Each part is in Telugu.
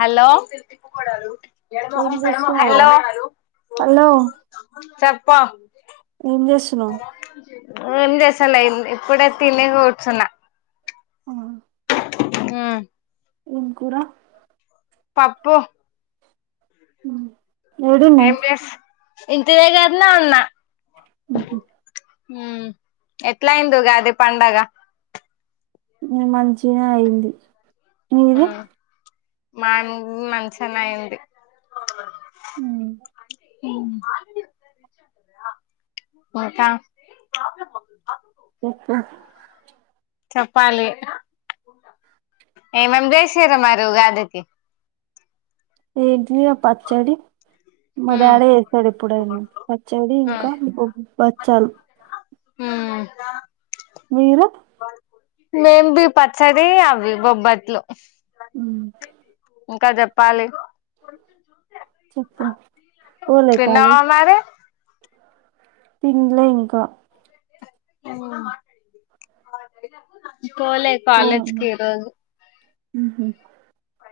హలో ఏం చేస్తున్నావురా హలో చేప పహ్ ఎం చేస్తునావ్ ఏం చేస్తలే ఇప్పుడై తినీ కూర్చున్నా ఆ ఆ ఏం కూర పప్పు ఆ ఏం చెస్ ఇంటి దగ్గరని వున ఉ ఎట్లాయింది ఉగాది పండగ మంచిగనే అయింది మీది హ్మ్ మాన్ మంచిగనే అయింది మ్మ్ మ్మ్ ఇంకా చెప్పు చపాలి ఎం ఎం చేసిర్రు మరి ఉగాది కి ఏటీజెయ పచ్చడి మా హ్మ్ డాడీ చేస్తాడు ఎప్పుడైనా పచ్చాడీ హ్మ్ ఇంకా బచ్చాలు హ్మ్ మీరు మేం బి పచ్చది అవి బొబ్బట్లు మ్మ్ ఇంకా చెప్పాలి చెప్పు పోలే కాలేజ్ తిన్నావా మరి తిన్లే ఇంకా మ్మ్ పోలె కాలేజీకి ఈ రోజు ఉహ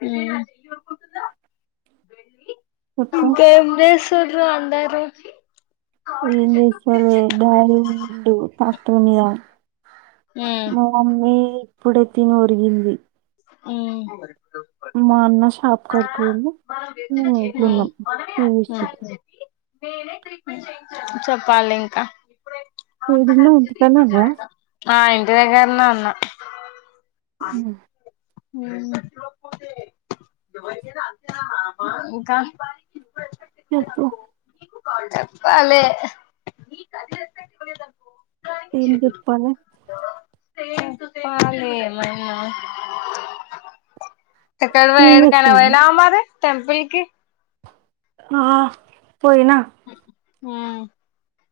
మ్మ్ చెప్పు ఇంకా ఎం చెస్ దృ అందరు ఏం చేస్తారో డాడీ పోయిండు ట్రాక్టర్ మీద ఉమ్ మ మమ్మీ ఇప్పుడే తినొరిగింది మ్మ్ మా అన్న షాప్ కాడికి పోయిండు మేం ఇంట్లో ఉన్నాం టీవీ చూస్కుంటూ చెప్పాలి ఇంకా ఏడున్నవ్ ఇంటికాడనే ఉన్నావా ఆ ఇంటి దెగ్గరినే ఉన్న మ్మ్ మ్మ్ ఇంకా చెప్పు చెప్పాలే ఏం చెప్పాలే చెప్పాలే ఏమైనా ఎక్కడ పోయి టీవీ ఏడికైనా చూస్తున్నావా? పోయినావా మరి టెంపుల్కి ఆ పోయినా ఆ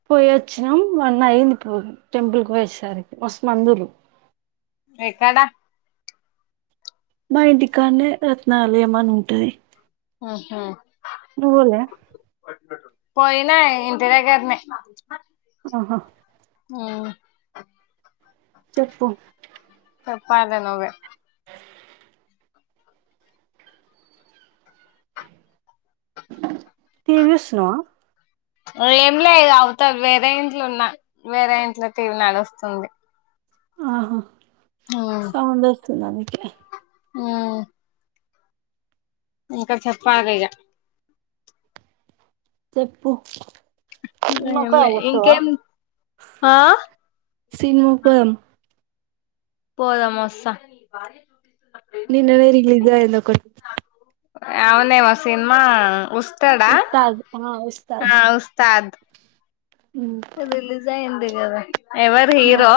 పోయి వచ్చినాం వన్ అయింది పోయి టెంపుల్కి పోయేసరికి మస్తు మందుర్రు ఎక్కడా మా ఇంటి కాన్నే రత్నాలయమం అని ఉంటది ఆహా నువ్వు పోలే? పోయినా ఇంటి దగ్గరనే ఆహా ఆ చెప్పు చెప్పాలి నువ్వే టీవీ చూస్తున్నావా ఏం లేదు అవుతారు వేరే ఇంట్లున్నా వేరే ఇంట్లో టీవీ నడుస్తుంది ఆహా సౌండ్ వస్ స్తుంది అందుకే ఆ ఇంకా చెప్ప ఆగ ఇక చెప్పు సినిమాకు ఏం లే పోదాం వస్తవా? ఇంకేం ఆ సినిమాకు పోదాం. పోదాం వస్తా నిన్ననే రిలీజ్ అయింది ఒకటి అవునేమో సినిమా ఉస్ ఉస్తాద్ ఆ ఆ ఉస్తాద్. ఆ ఉస్తాద్ హ్మ్. రిలీజ్ అయింది దా ఎవరు ఆ హీరో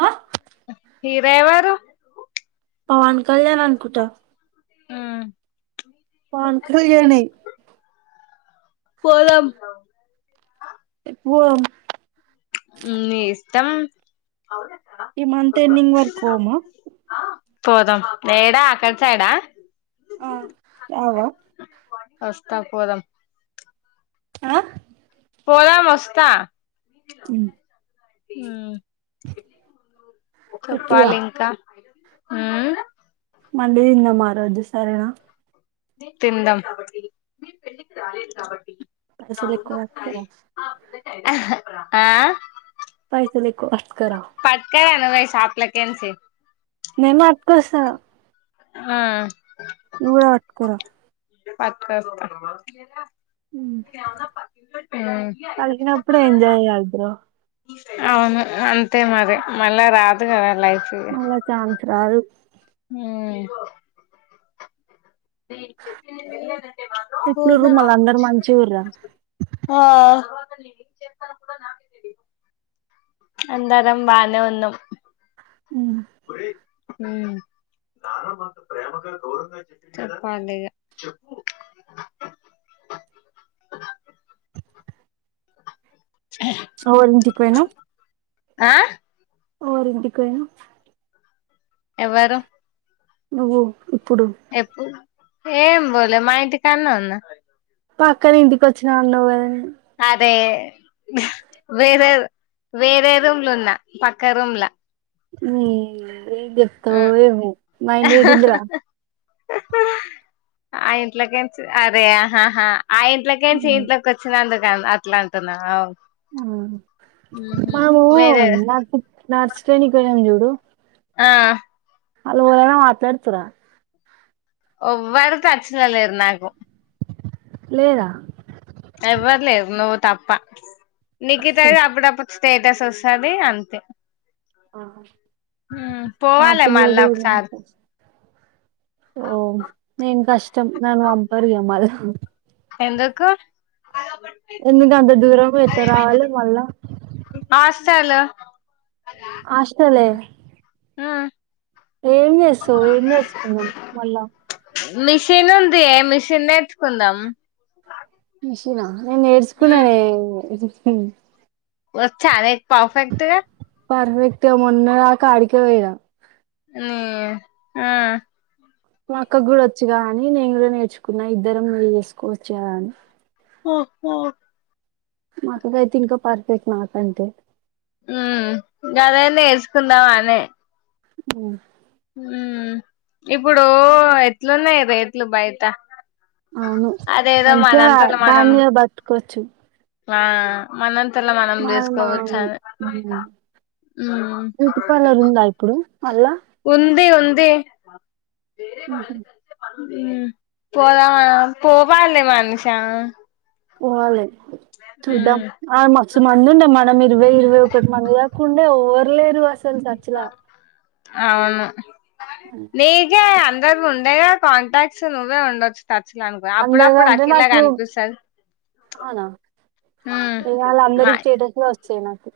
ఆ మీరెవరు పవన్ కళ్యాణ్ అనుకుంటా ఆ పవన్ కల్యాణ్ నే పోదాం వం ఉమ్ నీ ఇష్టం ఈ మంత్ ఎండింగ్ వరకు పోమా పోదాం ఏడా అక్కడ సైడా ఆ రావా వస్తా పోదాం ఆ పోదాం వస్తా ఉమ్. ఉమ్. ఒక పాల చెప్పిగా ఇంకా. ఉమ్. మండితిందం ఆరోజు సరేనా. తిందాం. పైసలు ఎక్కువ పట్టుకరా [unintelligible] ఆహా ఆ. పైసలె. అస్కర. లై షాప్లకేల్సి. నే మాత్కోసా. ఆ నువ్వే వడ్కుర. పట్కోత్త. ఉమ్. కలిసినప్పుడే ఎంజాయ్ చేయాలి బ్రో అవును అంతే మరి మళ్ళా రాదు కదా లైఫ్. ఇగ మళ్ళా ఛాన్స్ రాదు. ఉమ్. ఎట్లుర్రు ఓదగ్ మళ్ళ ఆ. అందరు మంచిగుర్రా మల్లి ఏంచేస్తానో కూడా నాకే తెలీదు.. అందరం బానేవున్నాం. మే ఉమ్ చెప్పాలిగా. అ ఎవళింటికి పోయినవ్. ఆ ఎవరింటికి పోయినవ్. ఎవరు. నువ్వు. ఇప్పుడు ఎప్పు. ఏం బోలే మాఇంటికాన్నే ఉన్న. పక్కనింటికోచ్చిన అన్నవ్ కదే. వే వేరే వేరే రూమ్లు ఉన్నా పక్క రూమ్లా. ఉమ్. ఏంచెప్తవో ఏమో మా ఇంటి ఏడున్ది రా. ఆ ఇంట్లోకెంచ్ అరే ఆహహా. ఆ ఇంట్లోకేంచి ఈ ఇంట్లకొచ్చిందుక్. కన్ అట్ల అంటున్నా అవును ఉమ్ మాము వేరే నక్ నర్సు ట్రేనింగ్ కు పోయినం చూడు ఆ ఆళ్ళు కూడ మాట్లాడుతుర ఒవ్వరు టచ్ ల లేరు నాకు లేద నువ్ తప్ప నికితది అప్పుడప్పుడు స్టేటస్ వస్తది అంతే ఊ ఆ పోవాలా పిల్ల కూడా మళ్ళాఒకసారి ఓ నేను కష్టం నన్ను పంపరు ఇగ మళ్ళా ఎందుకు ఎందుకంత దూరం ఎట్లా రావాలి మళ్ళా తలో హాస్టలే హ ఏం చేస్తవు ఏం తెచున్నావ్ మళ్ళా మిషిన్ ఉందె మిషిన్ నేర్చుకుందాం మిషన్ ఆ నేను నేర్చుకున్ననె హ వచ్చ అనేక పఫెక్ట్గా పర్ఫెక్ట్ మొన్న ఆ కాడికి వద న ఆ మా అక్క కూడా వచ్చగా అని నేను కూడా నేర్చుకున్నా ఇద్దరం మీరు చేసుకోవచ్చా అని ఓహఓ మాకుకైతే ఇంకా పర్ఫెక్ట్ నాకంటే అదన్న ందావానే ఉ ఇప్పుడు ఎట్లున్నాయి రేట్లు బయట అవును అదేదో అంతా మనంతల మనం ధాన్య బతుకొ పచ్చు ఆ మనంత మా మా ఉమ్ బ్యూటీ పార్లర్ ఉందా ఇప్పుడు మళ్ళా ఉంది ఉంది వే ఉహు. వాళ్ళది క ప పోదా పోవాలే మనుషను పోవలె చూద్దాం ఆ మ సుమందుండ మనమే ఇరవై ఇరవై ఒకటి మంది కాకుండే ఓరు లేరు అస్ సల్ సర్చలా అవును నీకే అందరి వుండయి గా కాంటాక్ట్స్ నువ్వే ఉండొచ్చు టచ్చలే అనుకో అందరు అప్పుడప్పుడు అంటే అఖిల నాకు కనిపిస్తుంది అవునా మ్మ్ ఇవాళ అందరి మా స్టేటస్ లో వస్తాయి నాకు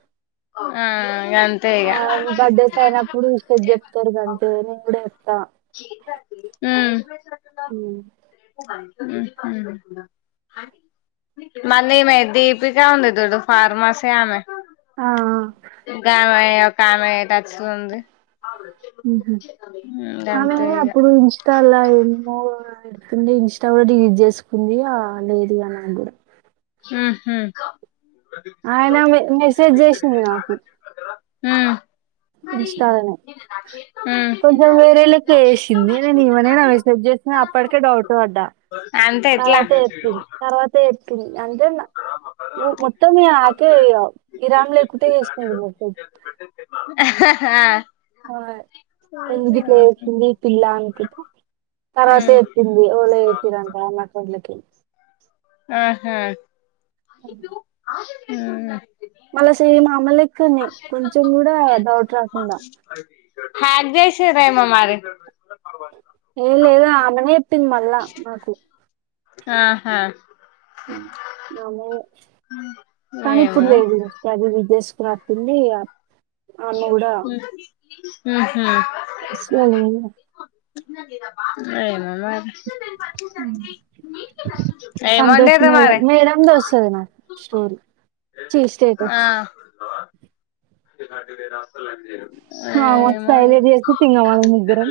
ఆ ఇగ ఆ బర్డేస్ అయినప్పుడు విషెస్ చెప్ తరు గంట అయినా కూడ మ్మ్ ఉమ్. మ్మ్ హ్మ్ మందీమె దీపిక ఉంది చూడు ఫార్మసీ ఆమె ఆ ఆ గామ ఎప్ కామె టచ్ లో ఉంది ఉహు. మ్మ్ ఆమె ఏమో అప్పుడు ఇన్స్టాలో ఏమో ఏందో ఇన్స్టా కూడా డిలీట్ చేసుకుంది ఆ లేదు ఇగ నాక్కూడా మ్మ్ హ్మ్ ఆయిన మె మెస్సేజ్ చేసింది నాకు మ్మ్ ఇన్స్టాలోనే హ్మ్ కొంచెం వేరే లెక్క చేసింది నేను ఈమనేనా మెసేజ్ చేసినది అప్పటికే డౌట్ పడ్డా అంతే ఎట్లా తర్వాత చెప్పిన్ తర్వాత చెప్ అంటే మొత్తం ఆకే ఇగ ఇరామ్ లేకుంటే చేసుకుంటది మొత్తం హా ఆ ఎందుగిట్ల చేసింది ఈ పిల్ల అనుకున్న తర్వాత చెప్పింది ఎవలో చెప్పరంట నాతో లకి ఆహా అ మ్మ్ మల్ల సేమ్ ఆమ లెక్ క్కనే కొంచం కూడా డౌట్ రాకుండా చేసిరేమో మరి ఏం లేదా ఆమెనే చెప్పింది మళ్ళా నాకు ఆహా హ్మ్ కానీ ఇప్పుడు ఏమో లేదు గా [unintelligible] చేసుకొనిస్తుంది ఇగ హ్మ్ హ్మ్ సో ఏమో మరి హ్మ్ ఏం వండిర్రు సంతోషని మరి మేడం దోస్తది నా స్టోరీ చి స్టేటస్ స్టో టి రాస్త మ సైగ చేసి తిన్నమని ముగ్గరం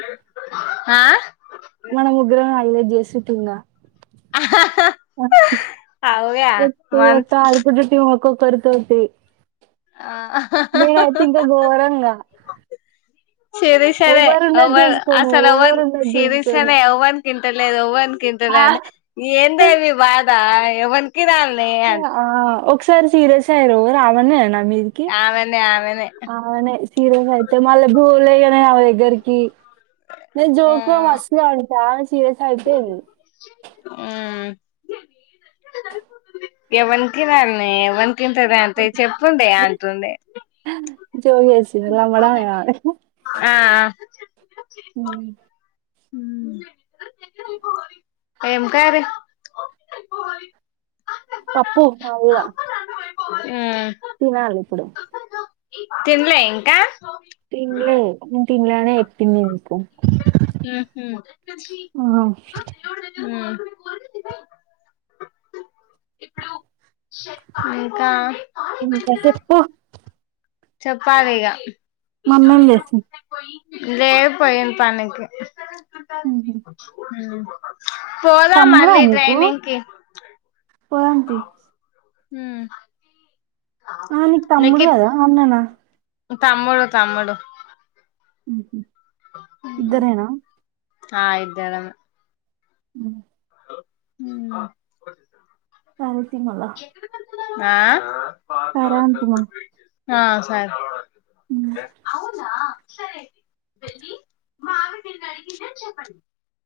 ఆ మన ముగ్గురం అయోధ్య చేసుటున్న ఆహా వట్టు మంత్ [unintelligible] [unintelligible] కోర్తుతి ఆ ఘోరంగా సిరి సరే ఎవరున్నది ఎవర్ చూసుకోను అసల్ ఎవన్ ఎవరున్నది సిరి చూసుకోను సనే ఎవన్ కిన్ తేలేదు ఎవర్ ఇంక ఎంతనేనా ఆ, అండి ఏంది ఎ మి బాధ దా ఎవన్ ఆ ఒకసారి సీరియస్ వొతారో రామని నేను అన్న ఆమెన్న ఆమెనే చిర కాడితే మళ్ళ బూరెలు ఏయనే ఆమె దెగ్గరికి నేను ఆ జోక్ గా మస్తు లే అంటస్ సిరస్ అయిపోయింది మ్మ్ ఎవనికి నన్నే ఎవ తింటాదే అంటే చెప్పుండే అంటుంది తొవ్ చేసింది రాంగ రాంగ ఆ హ్మ్ హ్మ్ ఏం కర్రీ పప్పు అల్లా అ తినాలి ఇప్పుడు. తినలే ఇంకా. ఆహ్ చెప్పంది నీకు ఉహు ఉమ్ ఆహ్. ఉమ్ ఇంకా. ఇంకా చెప్పు. చెప్పాలిగా. ఇగో మమ్మీ ఏం నేను చేస్తుంది సెట్పోయి. లేే పోయిండు పనుకి. ఉహు. ఉమ్ పోదాం తమ్ముడా మళ్ళీ డ్రైనింగ్ కి. పాలిటిక్స్. ఉమ్మ్. ఆహ్ నీకు తమ్ముడు కదు అన్నానా. తమ్ముడు తమ్ముడు. ఉమ్ ఇద్దరేనా. ఆహ్ ఇద్దరమే. ఉమ్. ఉమ్మ్. ఆహ్ ఓకే మాళ్ళా. ఆహ్. సరే అంటున్న. ఆహ్ సరే. ఉమ్. సరే. మావి నిన్ను అడిగింన్నా చెప్పండి.